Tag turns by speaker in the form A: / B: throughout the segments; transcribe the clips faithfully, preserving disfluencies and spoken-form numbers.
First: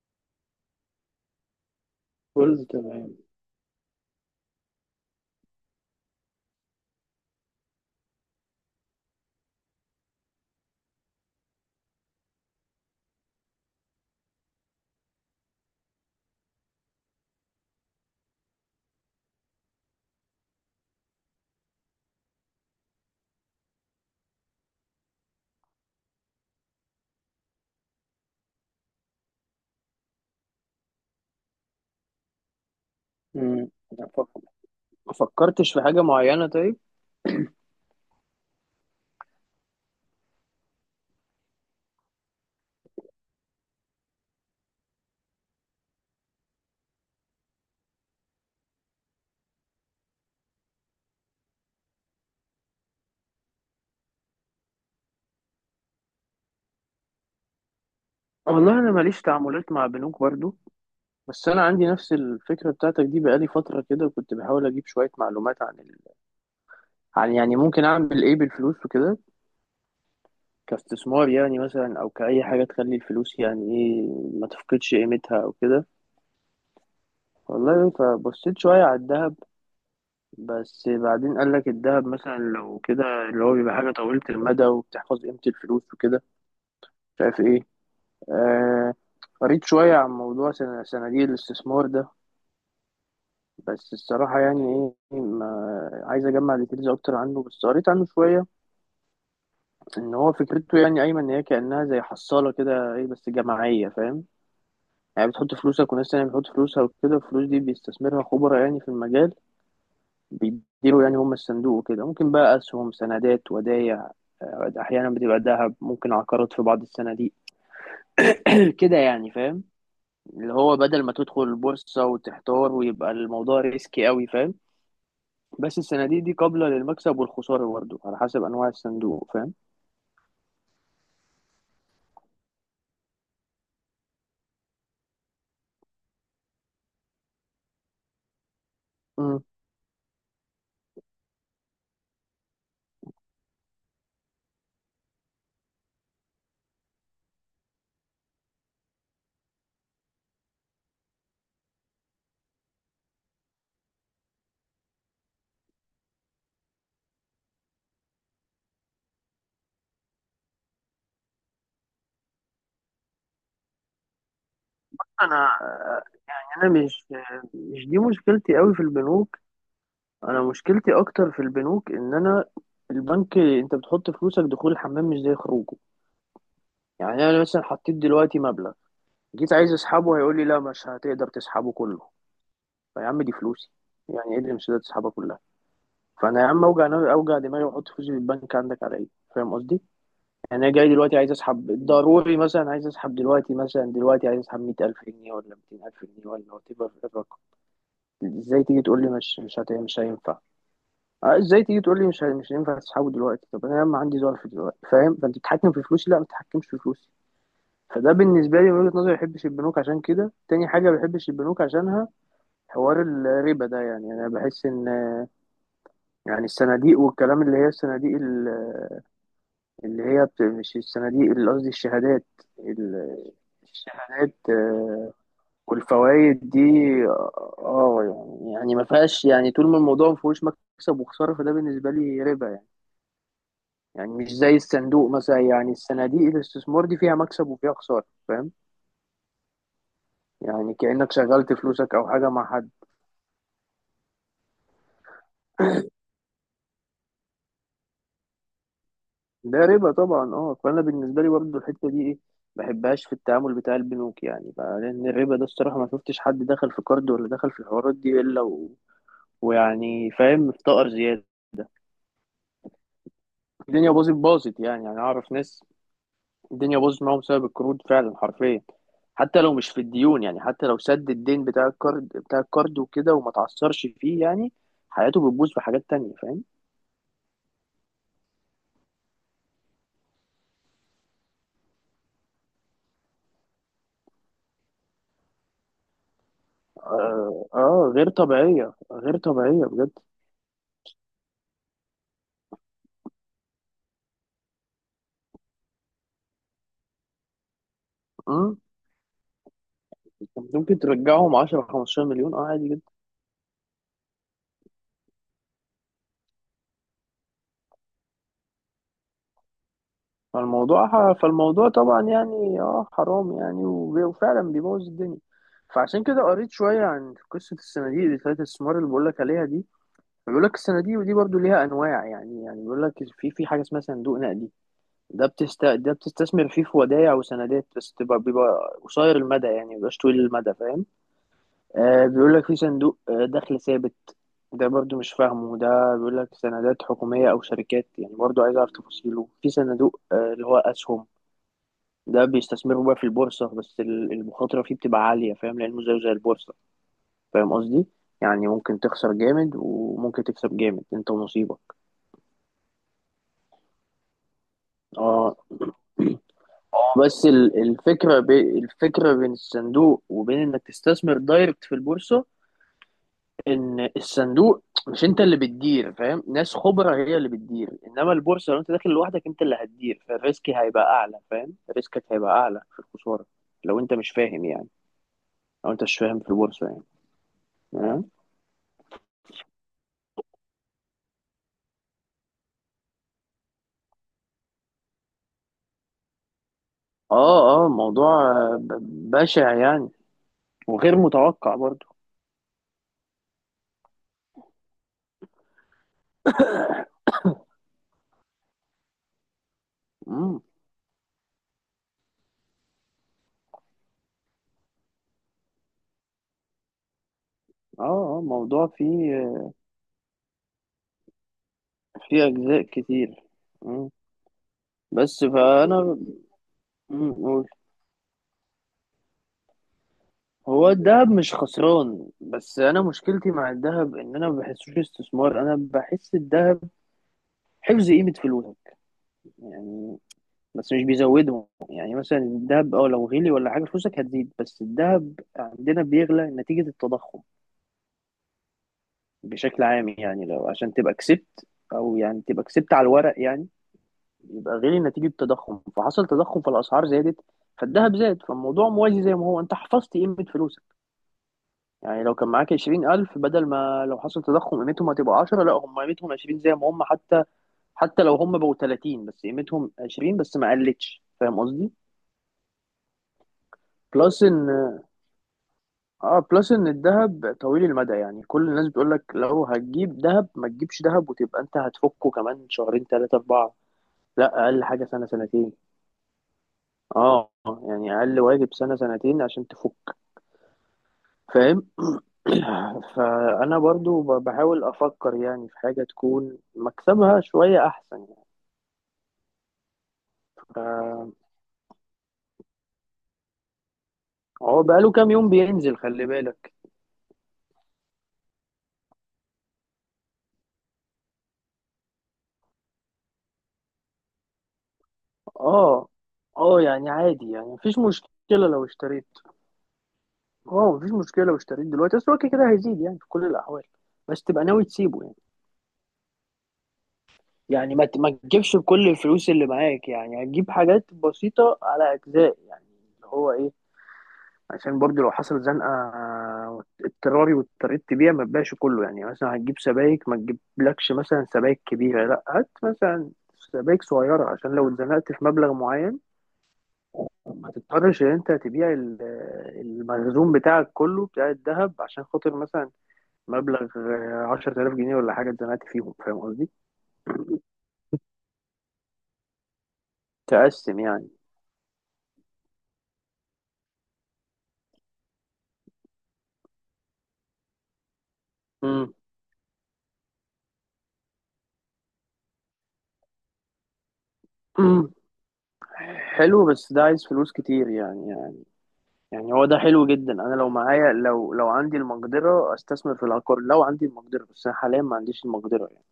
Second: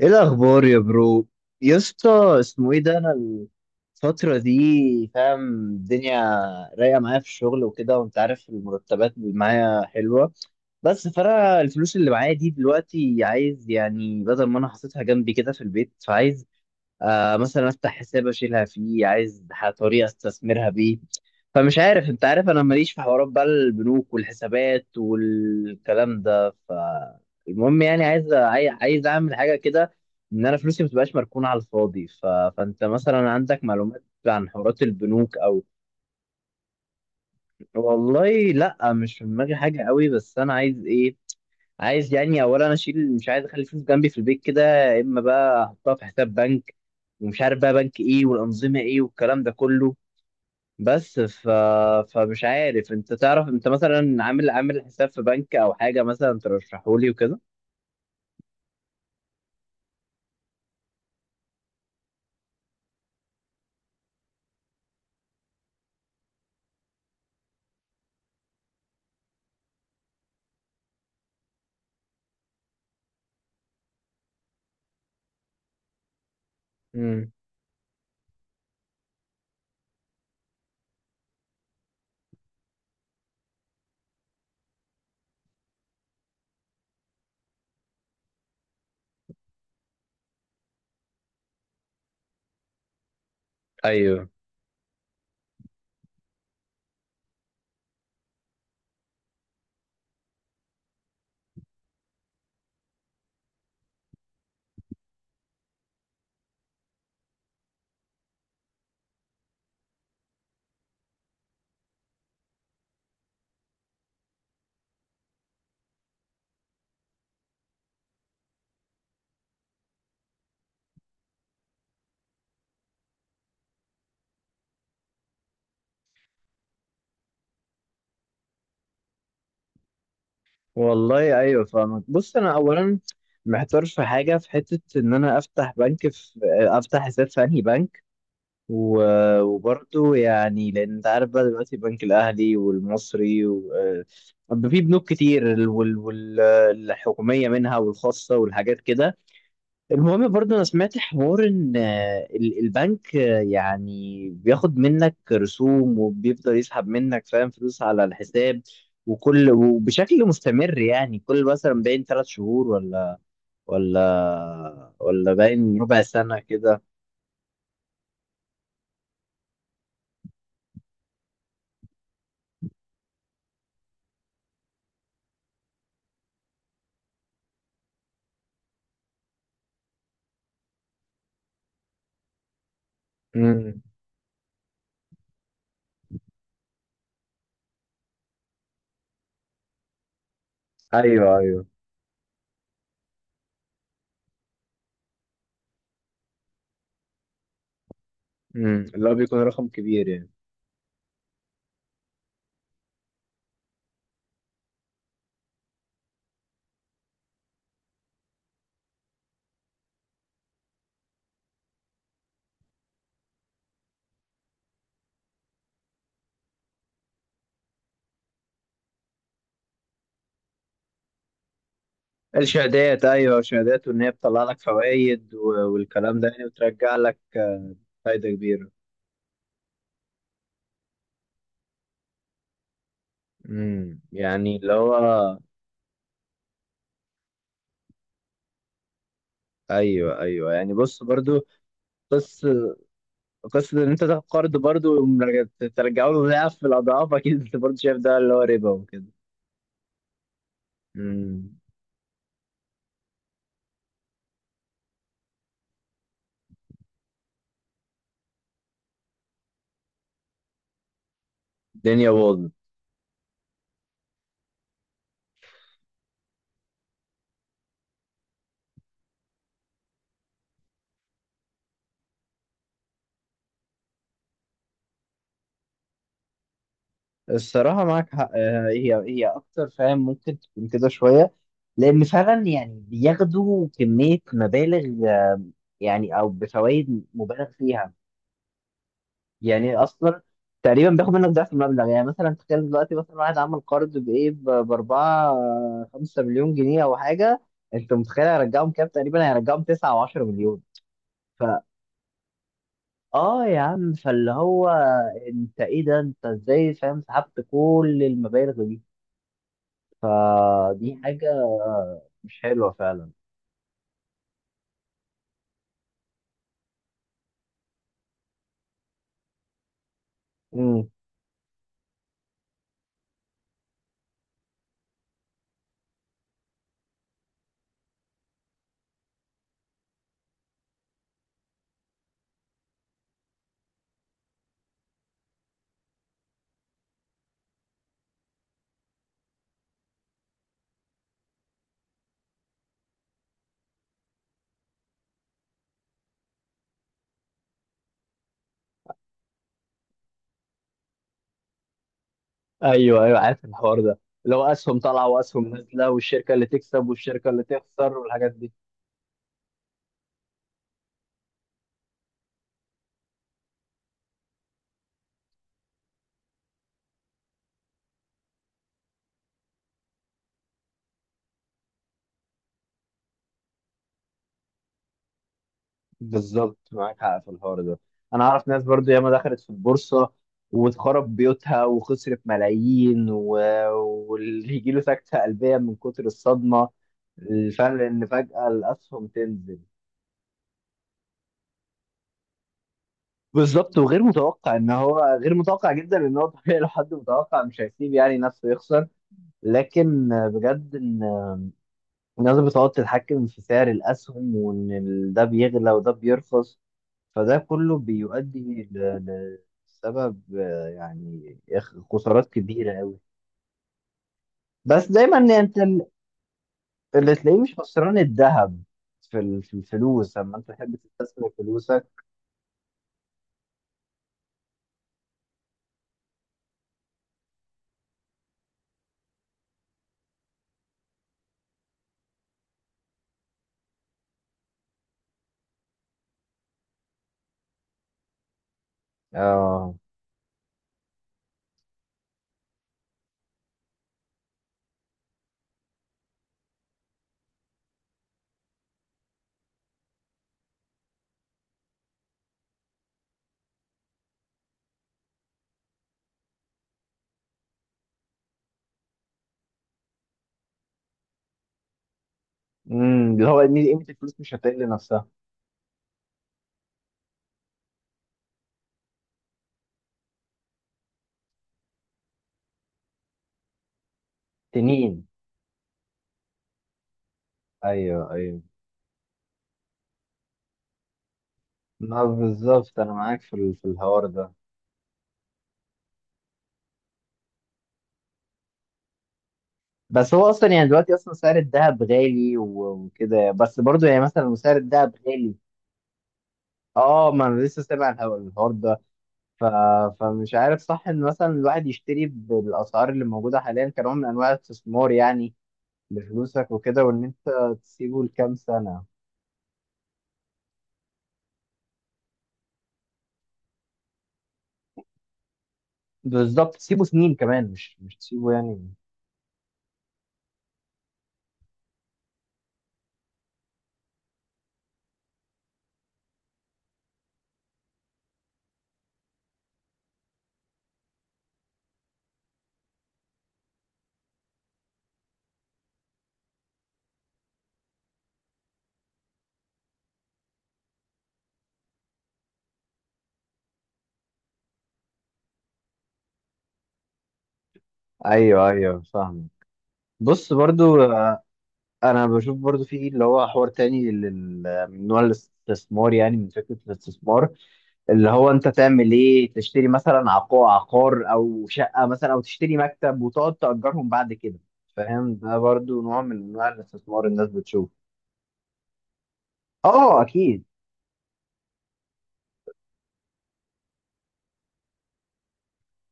A: ايه الاخبار يا برو؟ يا اسطى
B: كله
A: اسمه ايه ده؟ انا
B: تمام.
A: الفتره دي فاهم الدنيا رايقه معايا في الشغل وكده، وانت عارف المرتبات اللي معايا حلوه. بس فانا الفلوس اللي معايا دي دلوقتي عايز يعني بدل ما انا حاططها جنبي كده في البيت، فعايز آه مثلا افتح حساب اشيلها فيه، عايز ح- طريقه استثمرها بيه. فمش عارف، انت عارف انا ماليش في حوارات بقى البنوك والحسابات والكلام ده، فالمهم يعني عايز عاي- عايز اعمل حاجه كده ان انا فلوسي ما تبقاش مركونه على الفاضي. ف... فانت مثلا عندك
B: مم.
A: معلومات عن حوارات
B: ما
A: البنوك او
B: فكرتش في حاجة معينة. طيب،
A: والله لا، مش في دماغي حاجه قوي. بس انا عايز ايه؟ عايز يعني اولا اشيل، مش عايز اخلي فلوس جنبي في البيت كده، يا اما بقى احطها في حساب بنك، ومش عارف بقى بنك ايه والانظمه ايه والكلام ده كله. بس ف... فمش عارف، انت تعرف انت مثلا عامل عامل حساب في بنك او حاجه مثلا ترشحولي وكده.
B: والله أنا ماليش تعاملات مع بنوك برضو. بس أنا عندي نفس الفكرة بتاعتك دي بقالي فترة كده، كنت بحاول أجيب شوية معلومات عن ال... عن يعني ممكن أعمل إيه بالفلوس وكده، كاستثمار يعني مثلا، أو كأي حاجة تخلي الفلوس يعني إيه، ما تفقدش قيمتها أو كده.
A: امم،
B: والله فبصيت شوية على الذهب، بس بعدين قال لك الذهب مثلا لو كده، اللي هو بيبقى حاجة طويلة المدى وبتحفظ قيمة الفلوس وكده، مش عارف إيه. آه، قريت شوية عن موضوع سن- صناديق الاستثمار ده. بس
A: ايوه.
B: الصراحة يعني إيه، ما عايز أجمع ديتيلز أكتر عنه، بس قريت عنه شوية. إن هو فكرته يعني أيمن، إن هي كأنها زي حصالة كده إيه، بس جماعية، فاهم؟ يعني بتحط فلوسك وناس تانية بتحط فلوسها وكده، الفلوس دي بيستثمرها خبراء يعني في المجال، بيديروا يعني هم الصندوق وكده، ممكن بقى أسهم، سندات، ودايع، آه، أحيانا بتبقى ذهب، ممكن عقارات في بعض الصناديق. كده يعني، فاهم؟ اللي هو بدل ما تدخل البورصة وتحتار ويبقى الموضوع ريسكي قوي، فاهم؟ بس الصناديق دي قابلة للمكسب والخسارة برضه على حسب أنواع الصندوق، فاهم؟
A: والله ايوه فاهمك. بص انا اولا محتار في حاجه، في حته ان انا افتح بنك في، افتح حساب في انهي بنك. و-
B: مم.
A: وبرضه يعني لان انت عارف بقى دلوقتي البنك الاهلي والمصري و... آه، في بنوك كتير، ال- وال... وال... آه، الحكوميه منها والخاصه والحاجات كده. المهم برضه انا سمعت حوار ان آه، ال- البنك آه، يعني بياخد منك رسوم وبيفضل يسحب منك، فاهم، فلوس على الحساب وكل وبشكل مستمر، يعني كل مثلا باين ثلاث شهور ولا ولا ولا
B: أنا
A: باين ربع سنه
B: أنا
A: كده.
B: مش مش دي مشكلتي قوي في البنوك. أنا مشكلتي أكتر في البنوك إن أنا البنك، أنت بتحط فلوسك، دخول الحمام مش زي خروجه. يعني أنا مثلا حطيت دلوقتي مبلغ، جيت عايز أسحبه، هيقول لي لا مش هتقدر تسحبه كله. فيا عم دي فلوسي،
A: امم.
B: يعني إيه اللي مش هتقدر تسحبها كلها؟ فانا يا عم اوجع نو- اوجع دماغي واحط فلوسي في البنك عندك على ايه؟ فاهم قصدي؟ يعني انا جاي دلوقتي عايز
A: ايوه ايوه.
B: اسحب ضروري، مثلا عايز اسحب دلوقتي، مثلا دلوقتي عايز اسحب مية ألف جنيه ولا ميتين ألف جنيه ولا وات ايفر الرقم. ازاي تيجي
A: امم،
B: تقول
A: اللي
B: لي
A: هو بيكون
B: مش مش
A: رقم
B: هت... مش
A: كبير يعني.
B: هينفع؟ آه، ازاي تيجي تقول لي مش هي- مش هينفع تسحبه دلوقتي؟ طب انا يا عم عندي ظرف دلوقتي، فاهم؟ فانت بتتحكم في فلوسي؟ لا، ما تتحكمش في فلوسي. فده بالنسبه لي من وجهه نظري، ما بحبش البنوك عشان كده. تاني حاجه ما بحبش البنوك عشانها، حوار الربا ده. يعني يعني انا بحس ان، يعني الصناديق والكلام، اللي هي الصناديق اللي هي بت... مش السنة دي اللي قصدي، الشهادات.
A: الشهادات،
B: ال-
A: ايوه الشهادات، وان هي
B: الشهادات
A: بتطلع لك
B: آه،
A: فوائد و- والكلام ده يعني
B: والفوائد دي.
A: وترجع لك آه،
B: اه
A: فايده
B: يعني،
A: كبيره.
B: يعني ما فيهاش يعني، طول ما الموضوع ما فيهوش مكسب وخسارة، فده بالنسبة لي ربا يعني.
A: امم،
B: يعني مش
A: يعني
B: زي
A: اللي هو
B: الصندوق مثلا، يعني الصناديق الاستثمار دي فيها مكسب وفيها خسارة، فاهم؟
A: ايوه ايوه، يعني
B: يعني
A: بص
B: كأنك
A: برضو
B: شغلت فلوسك أو حاجة مع حد.
A: قصه، قصه ان انت تاخد قرض برضو ومرجع- ترجعه له ضعف الاضعاف، اكيد انت برضو شايف ده اللي هو ربا وكده.
B: ده ربا طبعا. اه فأنا بالنسبة لي
A: امم.
B: برضه الحتة دي ايه، ما بحبهاش في التعامل بتاع البنوك يعني بقى، لأن الربا ده الصراحة ما شفتش حد دخل في كارد ولا دخل في الحوارات دي إلا ويعني فاهم، مفتقر زيادة.
A: الدنيا باظت.
B: الدنيا باظت باظت يعني يعني أعرف ناس، الدنيا باظت معاهم بسبب القروض فعلا، حرفيا. حتى لو مش في الديون، يعني حتى لو سد الدين بتاع الكارد، بتاع الكارد وكده وما تعثرش فيه يعني، حياته بتبوظ في حاجات تانية، فاهم؟
A: الصراحه معاك حق، آه، هي هي اكتر فاهم، ممكن تكون كده شويه لان فعلا يعني بياخدوا كميه مبالغ يعني، او بفوائد مبالغ
B: آه, آه
A: فيها.
B: غير طبيعية، غير طبيعية
A: يعني
B: بجد.
A: اصلا تقريبا بياخد منك ضعف المبلغ، يعني مثلا تخيل دلوقتي مثلا واحد عمل قرض بايه ب- باربعة خمسة مليون جنيه او حاجه، انت متخيل
B: مم.
A: هيرجعهم كام؟ تقريبا هيرجعهم تسعة او عشرة مليون.
B: ممكن ترجعهم عشرة
A: فا
B: خمستاشر مليون، اه عادي جدا.
A: اه يا عم، فاللي هو انت ايه ده؟ انت ازاي، فاهم، سحبت كل المبالغ دي؟ فدي
B: فالموضوع
A: حاجه
B: فالموضوع طبعا
A: مش
B: يعني
A: حلوه
B: اه
A: فعلا.
B: حرام يعني، وب- وفعلا بيبوظ الدنيا. فعشان كده قريت شوية عن قصة الصناديق اللي بتاعت الاستثمار اللي بقولك عليها دي. بيقول لك الصناديق دي برضو ليها أنواع يعني يعني بيقول لك في في حاجة اسمها صندوق نقدي. ده بتست ده بتستثمر فيه في ودائع وسندات، بس تبقى بيبقى قصير المدى يعني، مبيبقاش طويل المدى، فاهم؟ آه بيقول لك في صندوق آه، دخل ثابت، ده برضو مش فاهمه. ده بيقول لك سندات حكومية أو شركات يعني، برضو عايز أعرف تفاصيله. في صندوق آه، اللي هو أسهم، ده بيستثمروا بقى في البورصة، بس ال- المخاطرة فيه بتبقى عالية، فاهم؟ لأنه زيه زي البورصة، فاهم قصدي؟ يعني ممكن تخسر جامد وممكن تكسب جامد، انت ونصيبك.
A: ايوه ايوه عارف الحوار ده، اللي هو اسهم طالعه
B: اه
A: واسهم نازله، والشركه اللي تكسب
B: بس
A: والشركه اللي
B: ال-
A: تخسر
B: الفكرة
A: والحاجات
B: بي
A: دي.
B: الفكرة بين الصندوق وبين انك تستثمر دايركت في البورصة، ان الصندوق مش انت اللي بتدير، فاهم؟ ناس خبرة هي اللي بتدير. انما البورصة لو انت داخل لوحدك، انت اللي هتدير، فالريسك هيبقى اعلى، فاهم؟ ريسكك هيبقى اعلى في الخسارة، لو انت مش فاهم يعني، لو انت مش فاهم في
A: بالظبط
B: البورصة يعني.
A: معاك حق في الحوار ده.
B: آه.
A: انا اعرف ناس برضو ياما دخلت في البورصه واتخرب بيوتها وخسرت ملايين و... واللي يجي له سكته قلبيه من كتر الصدمه.
B: اه اه
A: الفرق ان
B: موضوع
A: فجاه
B: آه،
A: الاسهم
B: ب- بشع
A: تنزل.
B: يعني. وغير متوقع برضو.
A: بالظبط وغير متوقع، ان هو غير متوقع جدا، ان هو طبيعي، لو حد متوقع مش هيسيب يعني نفسه يخسر. لكن
B: امم
A: بجد الناس بتقعد تتحكم في سعر الأسهم، وإن ال- ده بيغلى وده بيرخص، فده كله
B: اه اه موضوع
A: بيؤدي
B: فيه
A: ل-
B: آه،
A: لسبب، آه، يعني إخ-
B: فيه
A: خسارات
B: اجزاء
A: كبيرة أوي.
B: كتير. مم.
A: بس دايما
B: بس
A: يعني أنت ال-
B: فانا، مم،
A: اللي تلاقيه
B: قول.
A: مش خسران الذهب، في ال- في الفلوس لما أنت
B: هو
A: تحب
B: الذهب
A: تستثمر
B: مش
A: فلوسك.
B: خسران، بس انا مشكلتي مع الذهب ان انا ما بحسوش استثمار، انا بحس الذهب حفظ قيمة فلوسك يعني، بس مش بيزودهم. يعني مثلا الذهب اه لو غلي ولا حاجة فلوسك هتزيد، بس الذهب عندنا بيغلى نتيجة التضخم بشكل
A: آه.
B: عام، يعني لو عشان تبقى كسبت، او يعني تبقى كسبت على الورق يعني، يبقى غير نتيجة التضخم، فحصل تضخم فالاسعار زادت فالذهب زاد، فالموضوع موازي زي ما هو، انت حفظت قيمة فلوسك يعني. لو كان معاك عشرين ألف، بدل ما لو حصل تضخم قيمتهم هتبقى عشرة، لا هم قيمتهم عشرين زي ما هم حتى. حتى لو هم بقوا ثلاثين بس قيمتهم عشرين، بس ما قلتش، فاهم قصدي؟
A: امم، اللي هو إن قيمة الفلوس
B: بلس
A: مش
B: ان،
A: هتقل نفسها.
B: اه بلس ان الذهب طويل المدى يعني، كل الناس بتقول لك لو هتجيب ذهب ما تجيبش ذهب وتبقى انت هتفكه كمان شهرين ثلاثة أربعة، لا اقل حاجه
A: تنين.
B: سنه سنتين. اه يعني
A: أيوه
B: اقل
A: أيوه.
B: واجب سنه سنتين عشان تفك، فاهم؟
A: ما بالظبط أنا معاك في ال-
B: فانا
A: في
B: برضو
A: الحوار
B: ب-
A: ده.
B: بحاول افكر يعني في حاجه تكون مكسبها شويه احسن يعني.
A: بس هو اصلا يعني دلوقتي اصلا
B: ف-
A: سعر الذهب غالي و- وكده، بس برضو يعني مثلا لو سعر
B: هو بقاله
A: الذهب
B: كام يوم
A: غالي.
B: بينزل، خلي بالك.
A: اه، ما انا لسه سامع الح- الحوار ده. ف... فمش عارف صح ان مثلا الواحد يشتري بالاسعار اللي موجوده حاليا كنوع من انواع الاستثمار يعني،
B: اه
A: لفلوسك
B: اه
A: وكده،
B: يعني
A: وان انت
B: عادي يعني مفيش
A: تسيبه لكام
B: مشكله لو
A: سنه.
B: اشتريت. اه مفيش مشكله لو اشتريت دلوقتي بس هو كده كده هيزيد يعني في كل الاحوال، بس تبقى ناوي تسيبه يعني.
A: بالظبط تسيبه سنين كمان،
B: يعني
A: مش
B: ما
A: مش
B: ت- ما
A: تسيبه
B: تجيبش
A: يعني.
B: بكل الفلوس اللي معاك، يعني هتجيب حاجات بسيطه على اجزاء يعني. اللي هو ايه، عشان برضو لو حصلت زنقة اضطراري واضطريت تبيع، ما تبيعش كله. يعني مثلا هتجيب سبايك، ما تجيبلكش مثلا سبايك كبيرة، لا هات مثلا سبايك صغيرة، عشان لو اتزنقت في مبلغ معين ما تضطرش ان انت تبيع ال- المخزون بتاعك كله بتاع الذهب عشان خاطر مثلا مبلغ عشرة آلاف جنيه ولا حاجة اتزنقت فيهم، فاهم قصدي؟
A: ايوه ايوه فاهم. بص
B: تقسم
A: برضو
B: يعني.
A: آه، انا بشوف برضو في اللي هو حوار تاني، لل- من نوع الاستثمار يعني، من فكره الاستثمار، اللي هو انت تعمل
B: مم.
A: ايه تشتري مثلا عقار عقار او شقه مثلا، او تشتري مكتب وتقعد تأجرهم بعد كده،
B: مم.
A: فاهم؟ ده برضو نوع من
B: حلو،
A: انواع
B: بس ده عايز
A: الاستثمار الناس
B: فلوس كتير
A: بتشوف.
B: يعني. يعني هو ده حلو
A: اه
B: جدا، انا
A: اكيد.
B: لو معايا، لو لو عندي المقدره استثمر في العقار. لو عندي المقدره، بس انا حاليا ما عنديش المقدره يعني.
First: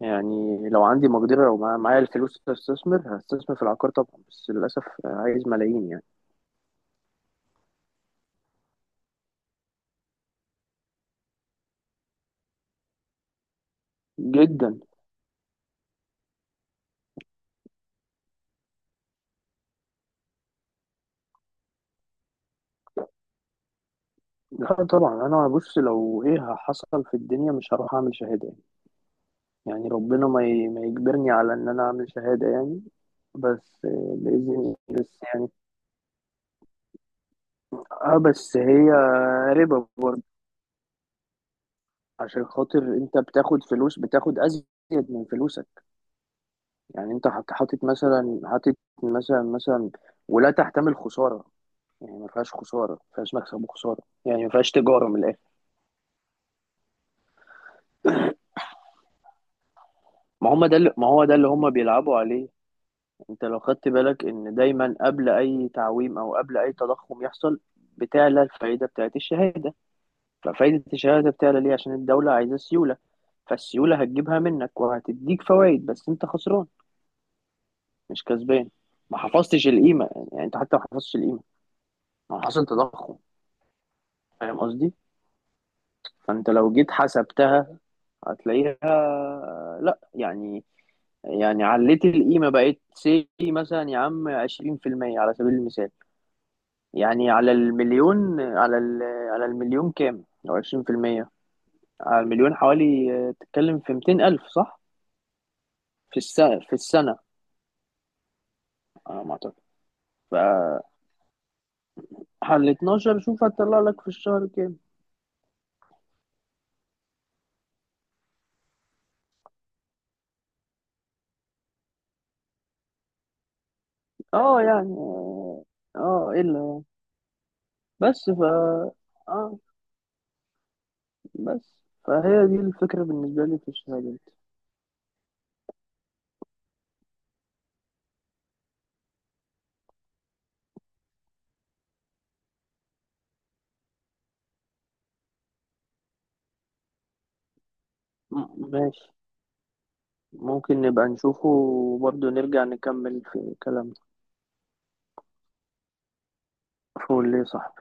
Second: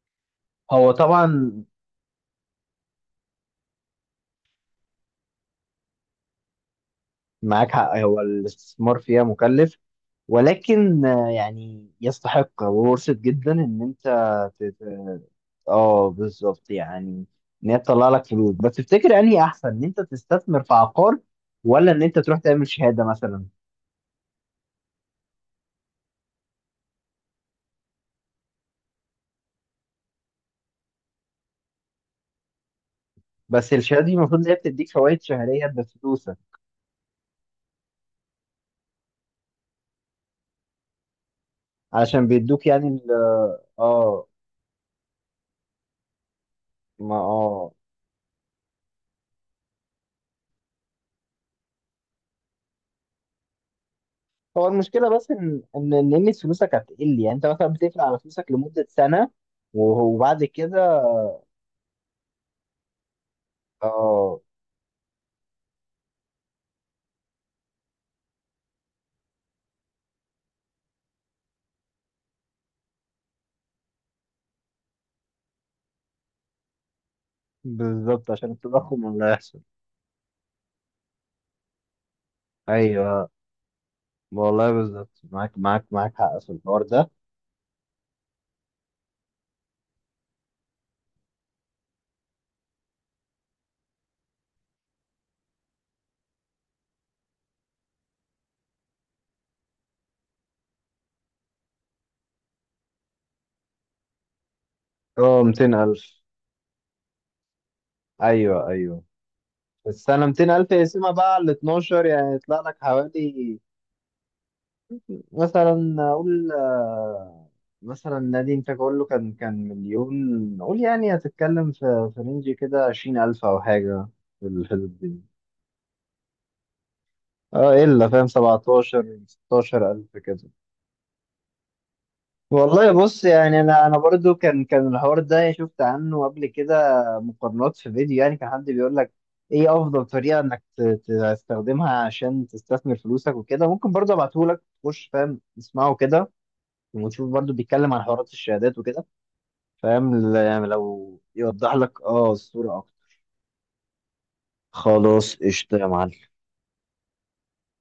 B: يعني لو
A: هو
B: عندي مقدره،
A: طبعا
B: لو مع- معايا الفلوس، استثمر هستثمر في العقار طبعا، بس للاسف عايز ملايين يعني.
A: معاك حق، هو الاستثمار فيها مكلف، ولكن آه، يعني يستحق وورثة جدا ان انت
B: جدا.
A: تت- اه بالظبط يعني، ان هي تطلع لك فلوس. بس تفتكر انهي احسن، ان انت تستثمر في عقار، ولا ان انت تروح تعمل شهادة مثلا؟
B: لا طبعا انا بص، لو ايه حصل في الدنيا مش هروح اعمل شهاده يعني. يعني ربنا ما ي- ما يجبرني على ان انا اعمل شهاده يعني.
A: بس
B: بس
A: الشهاده دي
B: آه،
A: المفروض ان هي
B: باذن،
A: بتديك
B: بس
A: فوائد
B: يعني.
A: شهريه بفلوسك،
B: اه بس هي ربا برضه،
A: علشان
B: عشان
A: بيدوك
B: خاطر
A: يعني ال
B: انت بتاخد فلوس،
A: اه
B: بتاخد ازيد من فلوسك. يعني
A: ما
B: انت حط-
A: اه.
B: حاطط مثلا حاطط مثلا مثلا، ولا تحتمل خساره، يعني ما فيهاش خساره، ما فيهاش مكسب وخساره يعني، ما
A: هو
B: فيهاش تجاره
A: المشكله
B: من
A: بس
B: الاخر.
A: ان ان ان قيمه فلوسك هتقل، يعني انت مثلا بتقفل على فلوسك لمده سنه وهو- وبعد
B: ما هم ده اللي-
A: كده.
B: ما هو ده اللي هم بيلعبوا عليه، انت لو خدت بالك
A: اه
B: ان دايما قبل اي تعويم او قبل اي تضخم يحصل بتعلى الفائده بتاعت الشهاده. ففائده الشهاده بتعلى ليه؟ عشان الدوله عايزه سيوله، فالسيوله هتجيبها منك وهتديك فوائد بس انت خسران مش
A: بالظبط، عشان
B: كسبان.
A: التضخم
B: ما
A: اللي هيحصل.
B: حفظتش القيمه يعني، انت حتى ما حفظتش القيمه، ما حصل تضخم،
A: ايوه.
B: فاهم
A: والله
B: قصدي؟
A: بالظبط معاك معاك معاك حق
B: فانت
A: في
B: لو
A: الحوار
B: جيت
A: ده.
B: حسبتها هتلاقيها لا يعني. يعني عليت القيمه، بقت سي مثلا يا عم عشرين في المية على سبيل المثال. يعني على المليون، على ال- على المليون كام لو عشرين بالمية؟ على المليون حوالي، آه، تتكلم في ميتين ألف، صح؟
A: اه مئتين الف جنيه.
B: في السنه، في السنه
A: ايوه ايوه
B: على ما اعتقد.
A: في السنه.
B: ف
A: مئتين ألف اقسمها بقى على اتناشر، يعني يطلع
B: على
A: لك
B: اتناشر شوف
A: حوالي
B: هتطلع لك في الشهر كام.
A: مثلا اقول آه، مثلا نادي انت تقول له كان كان مليون، قول يعني هتتكلم في في رينج كده عشرين الف او حاجه، في
B: اه يعني،
A: الحدود دي.
B: اه الا.
A: اه الا، فاهم،
B: بس ف
A: سبعتاشر
B: اه
A: ستاشر الف كده.
B: بس فهي دي
A: والله
B: الفكرة
A: بص
B: بالنسبة لي
A: يعني
B: في
A: انا انا
B: الشهادات.
A: برضو كان كان الحوار ده يعني شفت عنه قبل كده مقارنات في فيديو، يعني كان حد بيقول لك ايه افضل طريقه انك ت- تستخدمها عشان تستثمر فلوسك وكده. ممكن برضو ابعته لك تخش فاهم تسمعه كده، وتشوف برضو بيتكلم عن حوارات
B: م-
A: الشهادات وكده،
B: ماشي،
A: فاهم؟ ل- يعني
B: ممكن نبقى
A: لو
B: نشوفه
A: يوضح لك
B: وبرضه
A: اه
B: نرجع
A: الصورة اكتر.
B: نكمل في كلامنا.
A: خلاص قشطة يا معلم.
B: فول ليه صح.